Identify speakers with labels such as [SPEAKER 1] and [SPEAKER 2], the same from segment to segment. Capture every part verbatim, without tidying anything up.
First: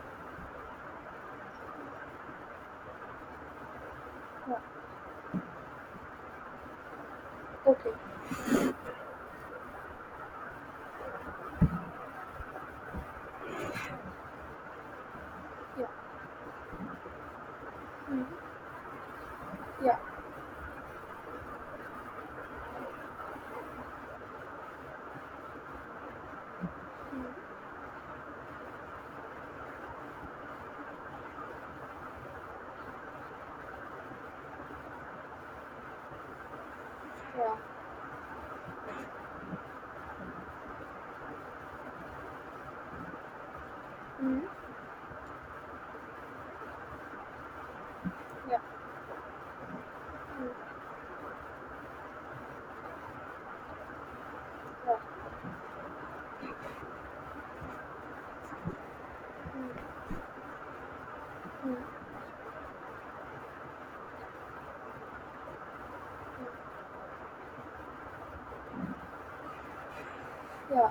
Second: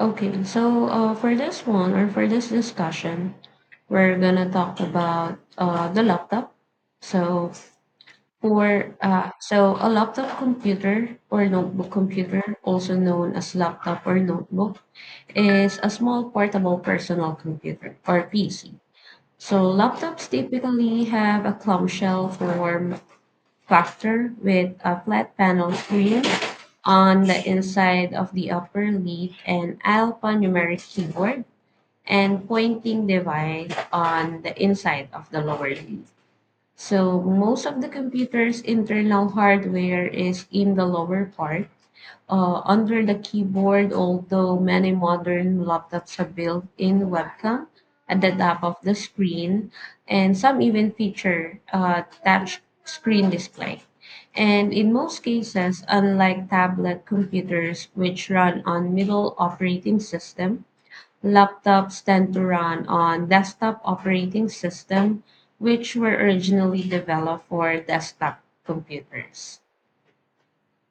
[SPEAKER 1] Okay, so uh, for this one or for this discussion, we're gonna
[SPEAKER 2] Yeah.
[SPEAKER 1] talk about uh, the laptop. So
[SPEAKER 2] Okay.
[SPEAKER 1] for uh, so a laptop computer or notebook computer, also known as laptop or notebook, is
[SPEAKER 2] Yeah.
[SPEAKER 1] a small portable personal computer or
[SPEAKER 2] Mm.
[SPEAKER 1] P C. So
[SPEAKER 2] Yeah.
[SPEAKER 1] laptops typically have a clamshell form factor with a flat panel screen on the inside of the upper lid and alphanumeric keyboard and pointing device on the inside of the lower lid. So
[SPEAKER 2] Yeah.
[SPEAKER 1] most of the computer's internal hardware is in the lower part uh, under the keyboard,
[SPEAKER 2] Mm.
[SPEAKER 1] although many modern laptops have built-in webcam at the
[SPEAKER 2] Yeah.
[SPEAKER 1] top of the screen, and some
[SPEAKER 2] Mm.
[SPEAKER 1] even feature a touch screen display. And in
[SPEAKER 2] Yeah.
[SPEAKER 1] most cases, unlike tablet computers, which run on middle operating system,
[SPEAKER 2] Mm.
[SPEAKER 1] laptops tend to run on desktop operating system, which were originally developed for desktop computers.
[SPEAKER 2] Yeah.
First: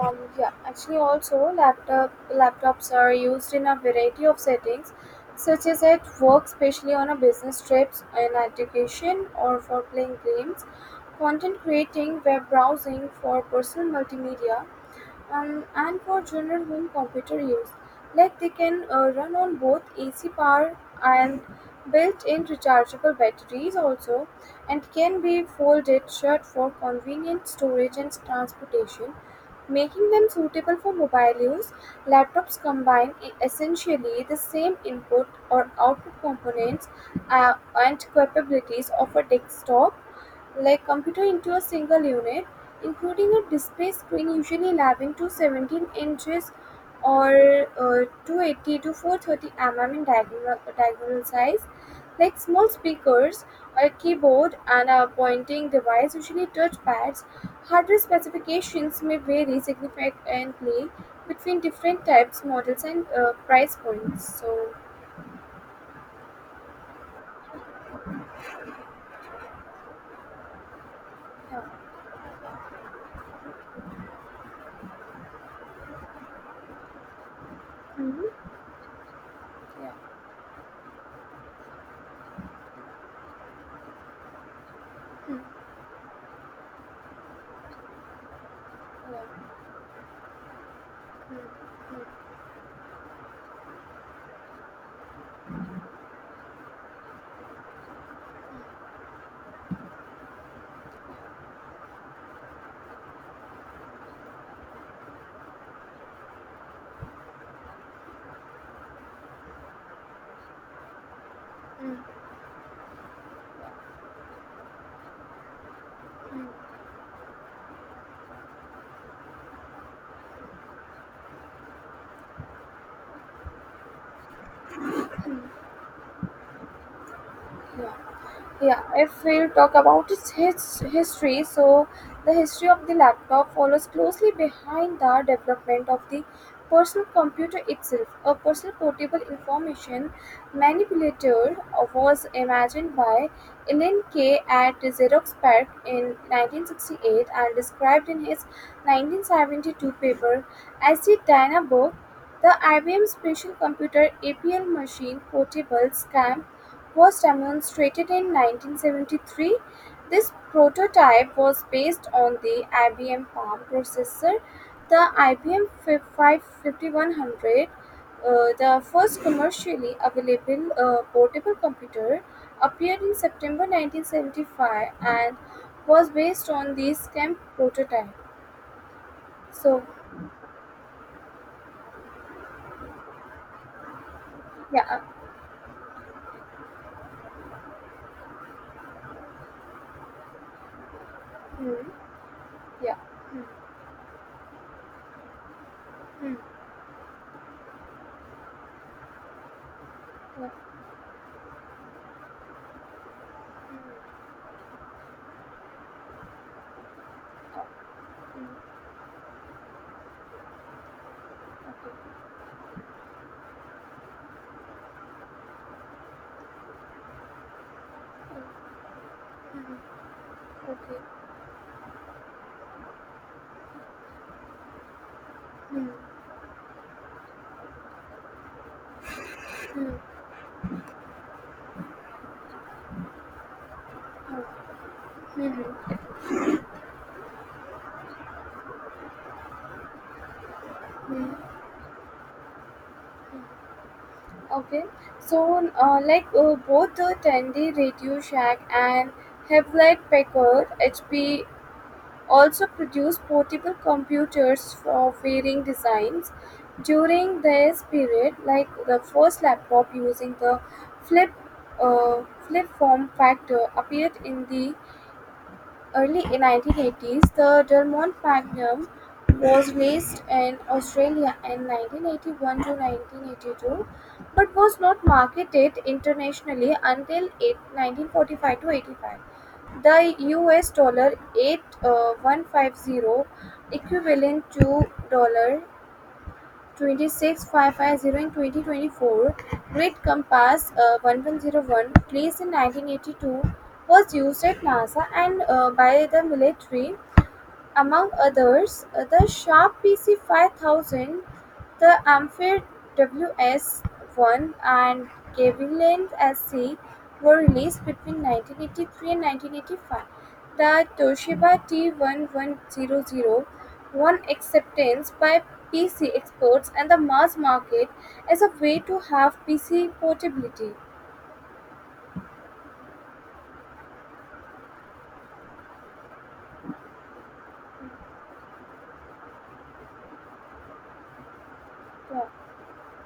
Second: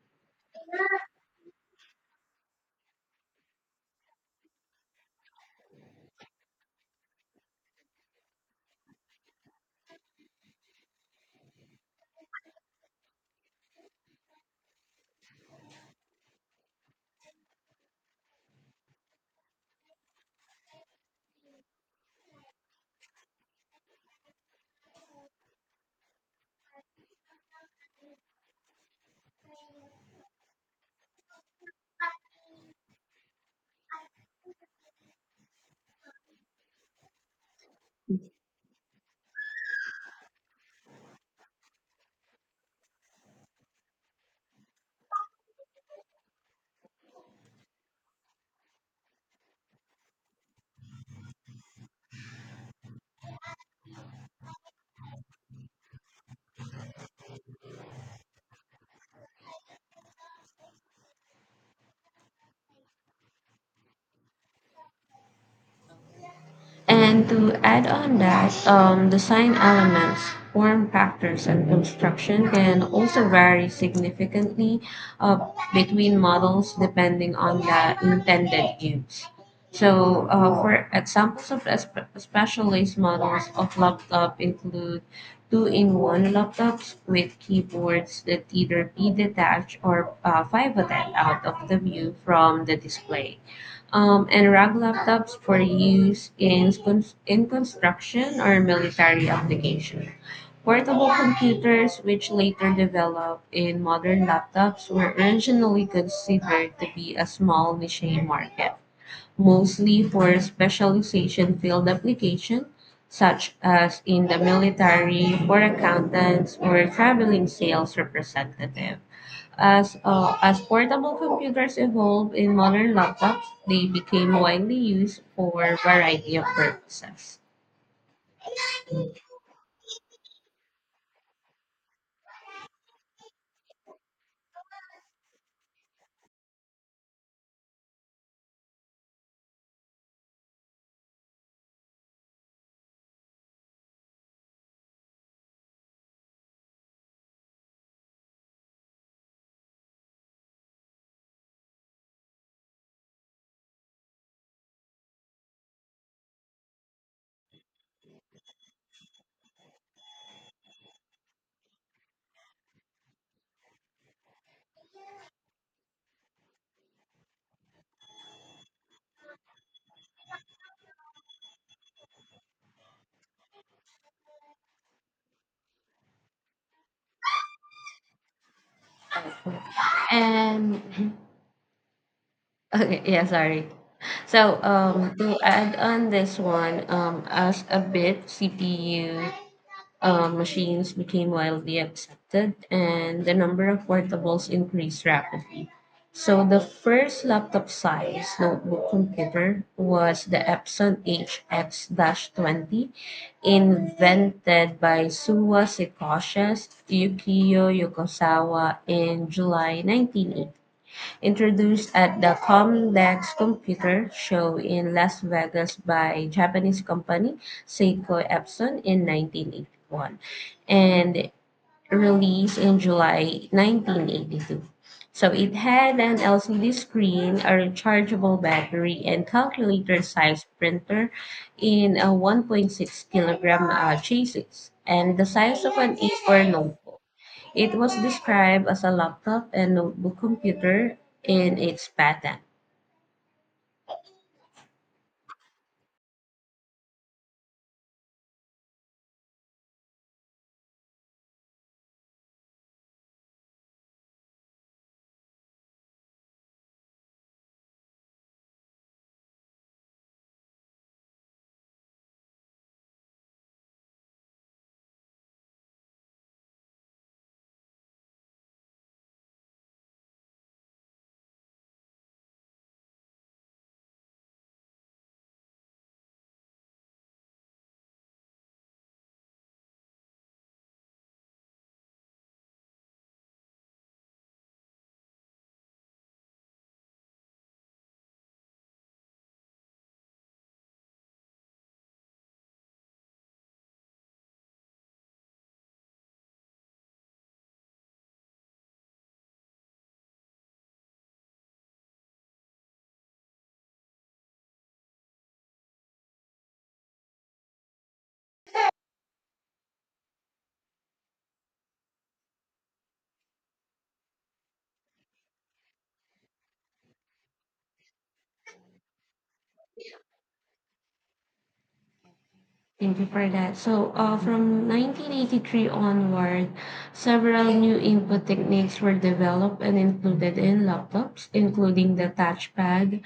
[SPEAKER 2] Um. Yeah. Actually, also laptop laptops are used in a variety of settings, such as at work, especially on a business trips, in education, or for playing games, content creating, web browsing, for personal multimedia, um, and for general home computer use. Like they can uh, run on both A C power and built-in rechargeable batteries also, and can be folded shut for convenient storage and transportation, making them suitable for mobile use. Laptops combine e- essentially the same input or output components uh, and capabilities of a desktop like computer into a single unit, including a display screen usually eleven to seventeen inches or uh, two hundred eighty to four hundred thirty millimeters in diagonal, diagonal size. Like small speakers, a keyboard, and a pointing device, usually touch pads, hardware specifications may vary significantly between different types, models, and uh, price points. So,
[SPEAKER 1] And to add on that, um, design elements, form factors,
[SPEAKER 2] yeah.
[SPEAKER 1] and construction can also vary significantly uh, between models depending on the
[SPEAKER 2] Mm-hmm.
[SPEAKER 1] intended use.
[SPEAKER 2] Yeah,
[SPEAKER 1] So, uh, for examples of espe- specialized models of laptop include two-in-one laptops with keyboards that either be
[SPEAKER 2] yeah.
[SPEAKER 1] detached or uh, pivoted out of the view from the display, um, and RAG laptops for use in, cons- in construction or military application. Portable computers, which later developed in modern laptops, were originally considered to be a small niche market, mostly for specialization field
[SPEAKER 2] Mm-hmm.
[SPEAKER 1] application, such as in the military, for accountants, or traveling sales representative. As, uh, as portable computers evolved in modern laptops, they became widely used for a variety of purposes.
[SPEAKER 2] Yeah. Yeah, if we'll talk about its his history, so the history of the laptop follows closely behind the development of the personal computer itself. A personal portable information manipulator was imagined by Ellen Kay at Xerox PARC in nineteen sixty-eight and described in his nineteen seventy-two paper as the Dynabook. The I B M Special Computer A P L Machine Portable SCAM was demonstrated in nineteen seventy-three. This prototype was based on the I B M Palm processor. The I B M fi- five five fifty-one hundred, uh, the first commercially available uh, portable computer, appeared in September nineteen seventy-five and was based on the STEM prototype.
[SPEAKER 1] Okay.
[SPEAKER 2] So,
[SPEAKER 1] And Okay, yeah, sorry. So,
[SPEAKER 2] yeah, uh,
[SPEAKER 1] um, to add on this one, um, as a bit C P U uh, machines became widely
[SPEAKER 2] mm,
[SPEAKER 1] accepted
[SPEAKER 2] yeah,
[SPEAKER 1] and the
[SPEAKER 2] mm,
[SPEAKER 1] number of portables increased rapidly.
[SPEAKER 2] mm,
[SPEAKER 1] So the first laptop-sized notebook computer was the
[SPEAKER 2] yeah,
[SPEAKER 1] Epson H X twenty, invented by Suwa Sekoshes, Yukio Yokosawa in July nineteen eighty, introduced
[SPEAKER 2] okay,
[SPEAKER 1] at the Comdex Computer Show in Las Vegas by Japanese company Seiko Epson in nineteen eighty-one,
[SPEAKER 2] okay,
[SPEAKER 1] and released in July nineteen eighty-two. So it
[SPEAKER 2] mm,
[SPEAKER 1] had an L C D screen, a rechargeable battery, and
[SPEAKER 2] mm,
[SPEAKER 1] calculator sized printer in a one point six kilogram uh, chassis and the size of
[SPEAKER 2] mm.
[SPEAKER 1] an A four notebook. It was described as a laptop and notebook computer in its patent.
[SPEAKER 2] Okay, so uh, like uh, both the Tandy Radio Shack and Hewlett Packard H P also produced portable computers for varying designs during this period. Like the first laptop using the flip uh, flip form factor appeared in the early in nineteen eighties, the Delmont Magnum was raced in Australia in nineteen eighty-one to nineteen eighty-two, but was not marketed internationally until eight- nineteen forty-five to eighty-five. The U S dollar eight one five zero equivalent to dollar twenty-six five five zero in twenty twenty-four. Great Compass uh, one one zero one, released in nineteen eighty-two, was used at NASA and uh, by the military among others. The Sharp PC five thousand, the Ampere Ws one, and Gavilan Sc were released between nineteen eighty-three and nineteen eighty-five. The Toshiba T one one zero zero won acceptance by P C experts and the mass market as a way to have P C portability.
[SPEAKER 1] Thank you for that. So, uh, from nineteen eighty-three onward, several new input techniques were developed and included in laptops, including the
[SPEAKER 2] Yeah,
[SPEAKER 1] touchpad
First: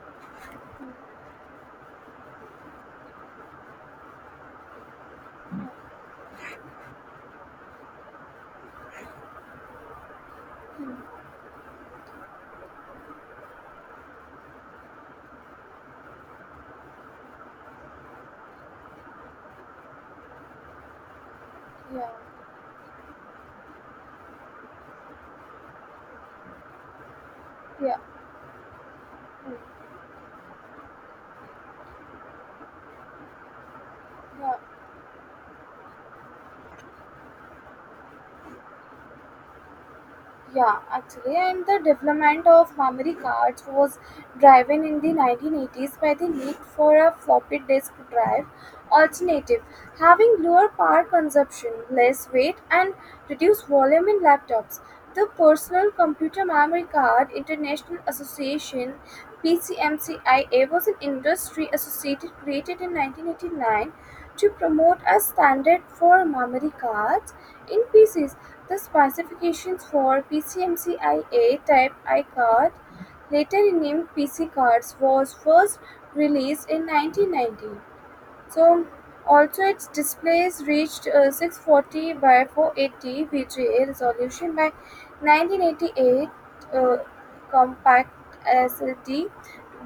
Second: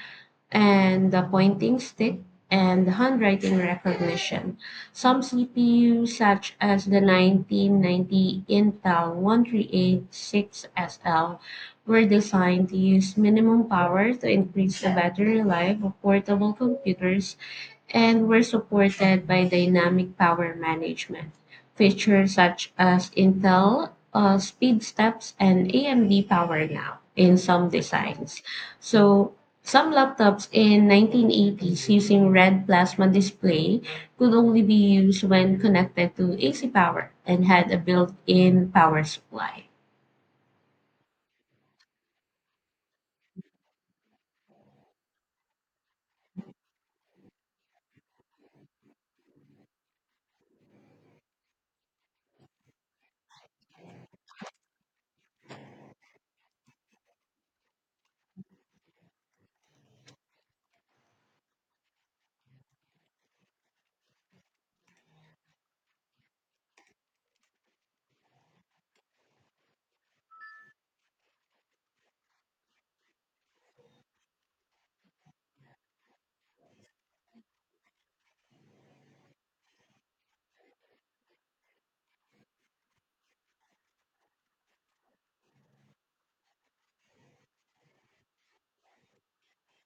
[SPEAKER 1] and the pointing stick and handwriting recognition. Some C P Us, such as the nineteen ninety Intel one three eight six S L, were designed to use minimum power to increase the battery life of portable computers and were supported by dynamic power management
[SPEAKER 2] yeah,
[SPEAKER 1] features such as Intel uh, Speed Steps and A M D PowerNow in some
[SPEAKER 2] yeah,
[SPEAKER 1] designs. So
[SPEAKER 2] mm,
[SPEAKER 1] some laptops in nineteen eighties using red plasma display could
[SPEAKER 2] yeah.
[SPEAKER 1] only be used when connected to A C power and had a built-in power supply.
[SPEAKER 2] Yeah, actually, and the development of memory cards was driven in the nineteen eighties by the need for a floppy disk drive alternative, having lower power consumption, less weight, and reduced volume in laptops. The Personal Computer Memory Card International Association (PCMCIA) was an industry associated created in nineteen eighty-nine to promote a standard for memory cards in pieces. The specifications for PCMCIA Type I card, later renamed P C cards, was first released in nineteen ninety. So also its displays reached uh, six forty by four eighty V G A resolution by nineteen eighty-eight, uh, compact L C D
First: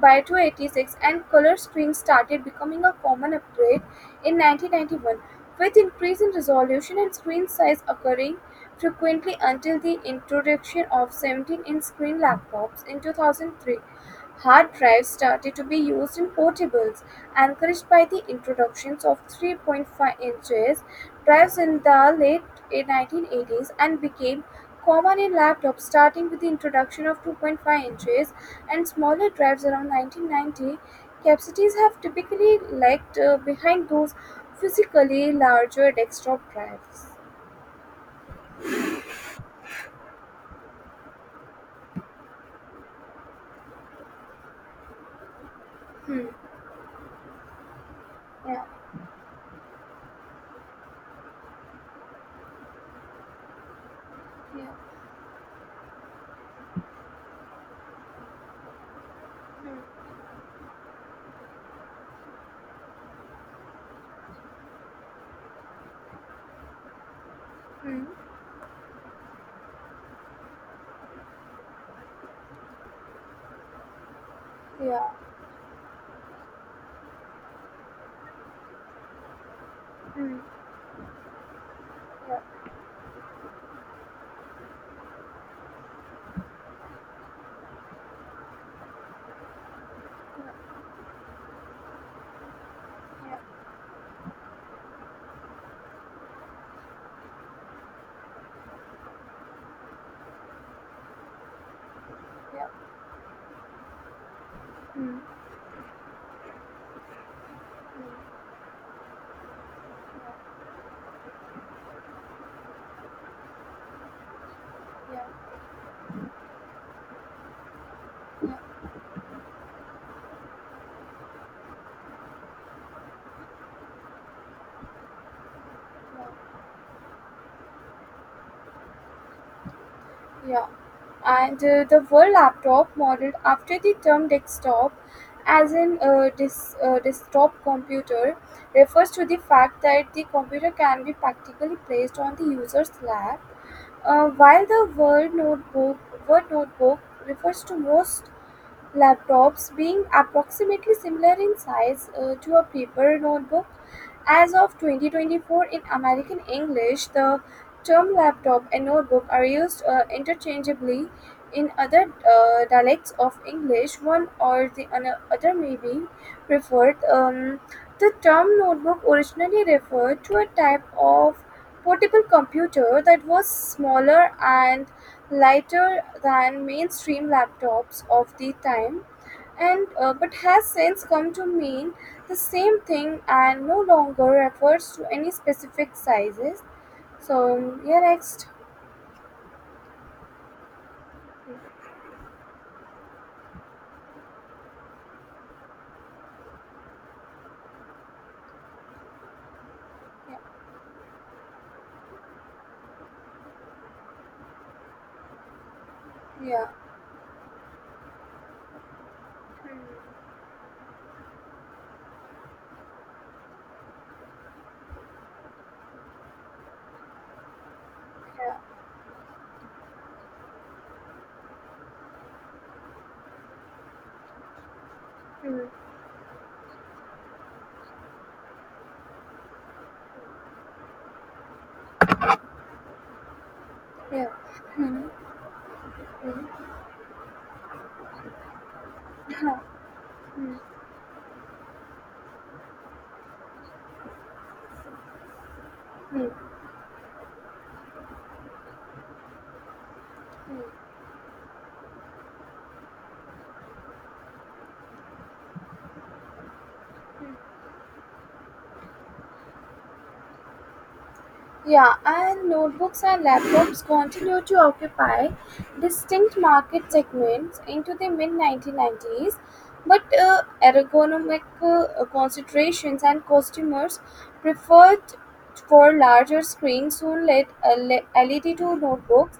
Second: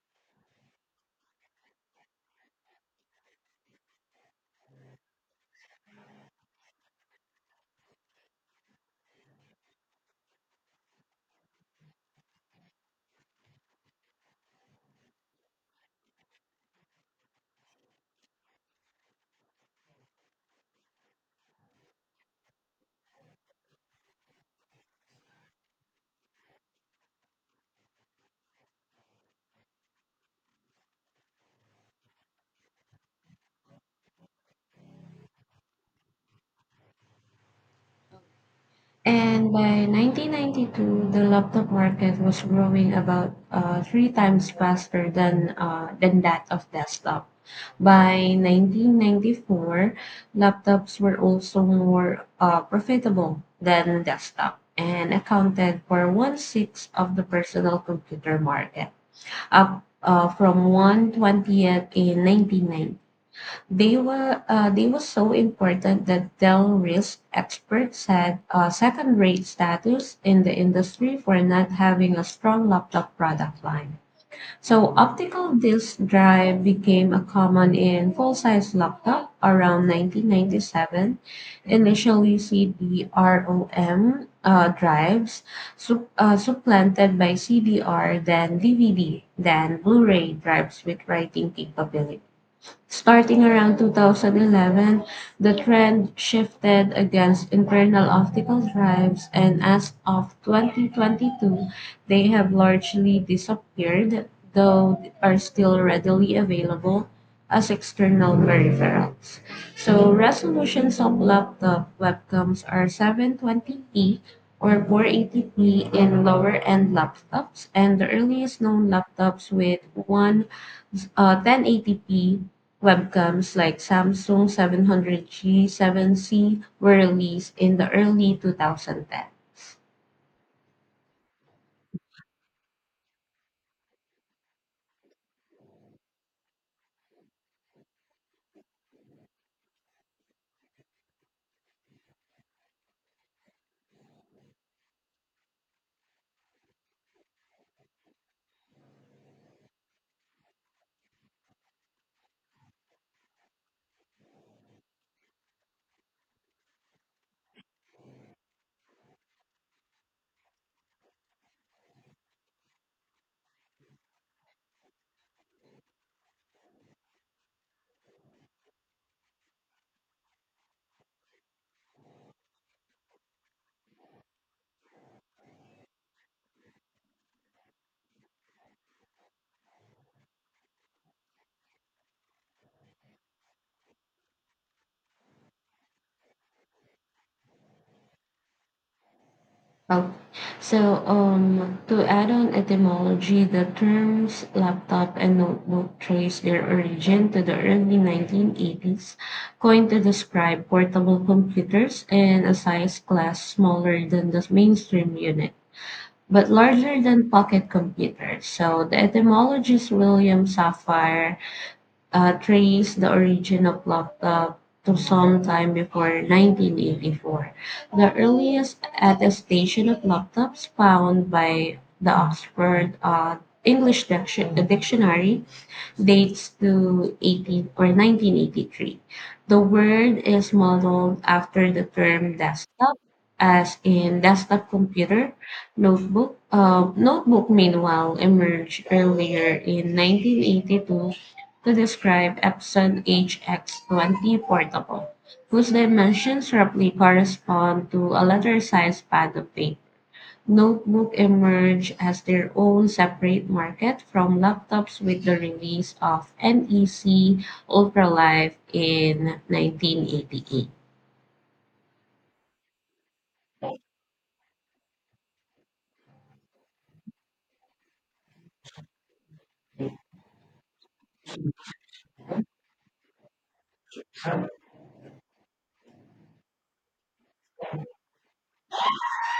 [SPEAKER 2] by two eighty-six, and color screens started becoming a common upgrade in nineteen ninety-one, with increase in resolution and screen size occurring frequently until the introduction of seventeen-inch screen laptops in two thousand three. Hard drives started to be used in portables, encouraged by the introductions of three point five inches drives in the late nineteen eighties and became common in laptops starting with the introduction of two point five inches and smaller drives around nineteen ninety. Capacities have typically lagged uh, behind those physically larger desktop drives.
[SPEAKER 1] And by nineteen ninety-two, the laptop market was growing about uh, three times faster than, uh, than that of desktop. By
[SPEAKER 2] Yeah,
[SPEAKER 1] nineteen ninety-four, laptops were also more uh, profitable than desktop
[SPEAKER 2] yeah,
[SPEAKER 1] and accounted for one sixth of the personal computer market, up uh, from one twentieth in nineteen ninety. They were uh, they were so important that Del Risk
[SPEAKER 2] mm,
[SPEAKER 1] experts
[SPEAKER 2] mm,
[SPEAKER 1] had a second-rate status in the industry for not having a strong laptop product line. So
[SPEAKER 2] yeah,
[SPEAKER 1] optical disk drive became a common in full-size laptop around
[SPEAKER 2] mm,
[SPEAKER 1] nineteen ninety-seven. Initially,
[SPEAKER 2] yeah,
[SPEAKER 1] C D ROM uh, drives sup- uh, supplanted by C D R, then D V D, then Blu-ray drives with writing capability.
[SPEAKER 2] yeah,
[SPEAKER 1] Starting around two thousand eleven, the trend shifted against internal optical drives, and as of twenty twenty-two, they have
[SPEAKER 2] yeah,
[SPEAKER 1] largely disappeared, though
[SPEAKER 2] mm,
[SPEAKER 1] are still readily available as external peripherals. So resolutions of laptop webcams are seven twenty p or
[SPEAKER 2] yeah,
[SPEAKER 1] four eighty p in lower-end laptops, and the
[SPEAKER 2] yeah,
[SPEAKER 1] earliest known laptops with one uh, ten eighty p webcams like Samsung seven hundred G, seven
[SPEAKER 2] yeah.
[SPEAKER 1] C were released in the early twenty tens.
[SPEAKER 2] Yeah. And uh, the World Laptop, modeled after the term desktop as an uh, dis uh, desktop computer, refers to the fact that the computer can be practically placed on the user's lap, uh, while the Word Notebook, Word Notebook refers to most laptops, being approximately similar in size uh, to a paper notebook. As of twenty twenty-four in American English, the term laptop and notebook are used uh, interchangeably. In other uh, dialects of English, one or the ano- other may be preferred. Um, the term notebook originally referred to a type of portable computer that was smaller and lighter than mainstream laptops of the time, and uh, but has since come to mean the same thing and no longer refers to any specific sizes. So yeah, next.
[SPEAKER 1] Oh, so um, to add on etymology, the terms laptop and notebook trace their origin to the early nineteen eighties, coined to
[SPEAKER 2] Yeah,
[SPEAKER 1] describe portable computers in a size class smaller than the mainstream unit, but
[SPEAKER 2] yeah,
[SPEAKER 1] larger than pocket computers. So the etymologist William Safire uh, trace the origin of laptop to some time before nineteen eighty-four. The
[SPEAKER 2] yeah,
[SPEAKER 1] earliest attestation of laptops found by the Oxford uh, English Diction- Dictionary
[SPEAKER 2] mm,
[SPEAKER 1] dates to eighteen or nineteen eighty-three. The word is modeled after the term desktop, as in
[SPEAKER 2] yeah.
[SPEAKER 1] desktop computer. Notebook,
[SPEAKER 2] Hmm,
[SPEAKER 1] uh, notebook meanwhile emerged earlier in
[SPEAKER 2] hmm.
[SPEAKER 1] nineteen eighty-two to describe Epson H X twenty portable, whose
[SPEAKER 2] Mm.
[SPEAKER 1] dimensions roughly correspond to a letter-sized pad of paper. Notebook emerged as their own separate market from laptops with the release of N E C Ultralive in nineteen eighty-eight.
[SPEAKER 2] Yeah, and notebooks and laptops continued to occupy distinct market segments into the mid nineteen nineties, but uh, ergonomic uh, considerations and customers preferred for larger screens soon led a L E D to notebooks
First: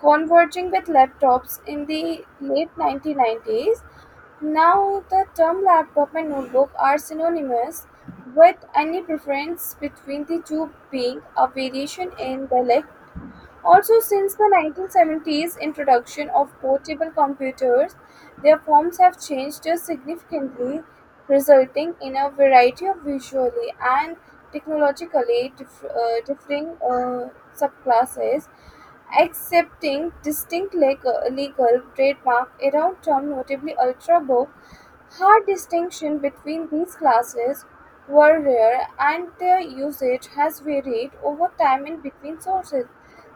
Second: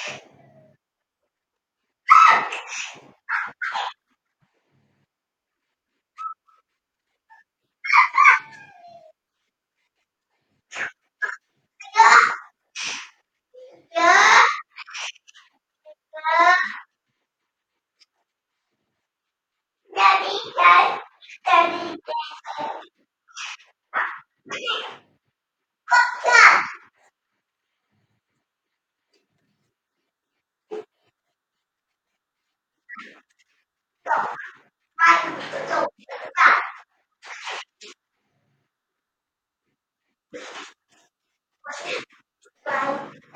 [SPEAKER 2] converging with laptops in the late nineteen nineties. Now the term laptop and notebook are synonymous, with any preference between the two being a variation in dialect. Also, since the nineteen seventies introduction of portable computers, their forms have changed significantly, resulting in a variety of visually and technologically dif- uh, differing uh, subclasses accepting distinct legal, legal trademark around term notably ultrabook. Hard distinction between these classes were rare, and their usage has varied over time in between sources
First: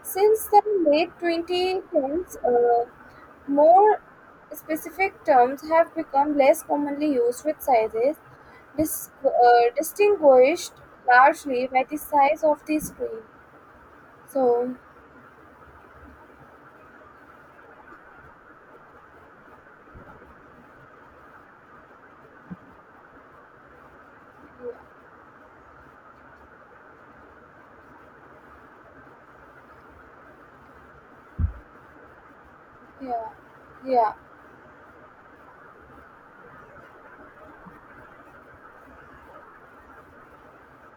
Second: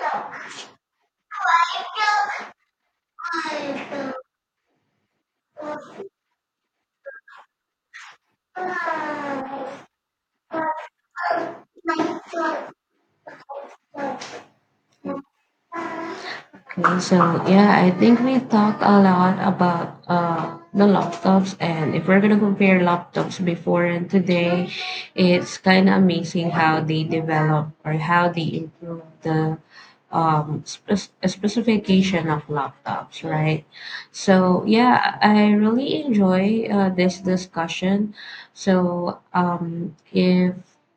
[SPEAKER 2] since the late twenty tens. Uh, more specific terms have become less commonly used, with sizes dis- uh, distinguished largely by the size of the screen. So
[SPEAKER 1] Okay, so yeah, I think we talked a lot about uh, the laptops, and if we're gonna compare laptops before and today, it's kind of amazing how they develop or how they improve the um, spec- specification of laptops,
[SPEAKER 2] yeah,
[SPEAKER 1] right?
[SPEAKER 2] yeah,
[SPEAKER 1] So yeah, I really enjoy uh, this discussion. So um, if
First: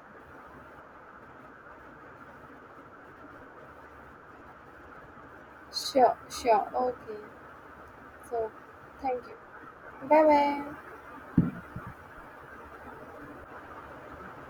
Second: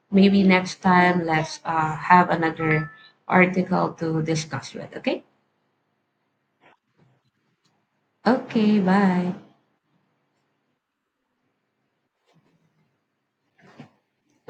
[SPEAKER 1] maybe next time, let's uh, have another article to discuss with. Okay.
[SPEAKER 2] sure, sure. Okay. So,
[SPEAKER 1] Okay,
[SPEAKER 2] thank
[SPEAKER 1] bye.
[SPEAKER 2] you. Bye bye.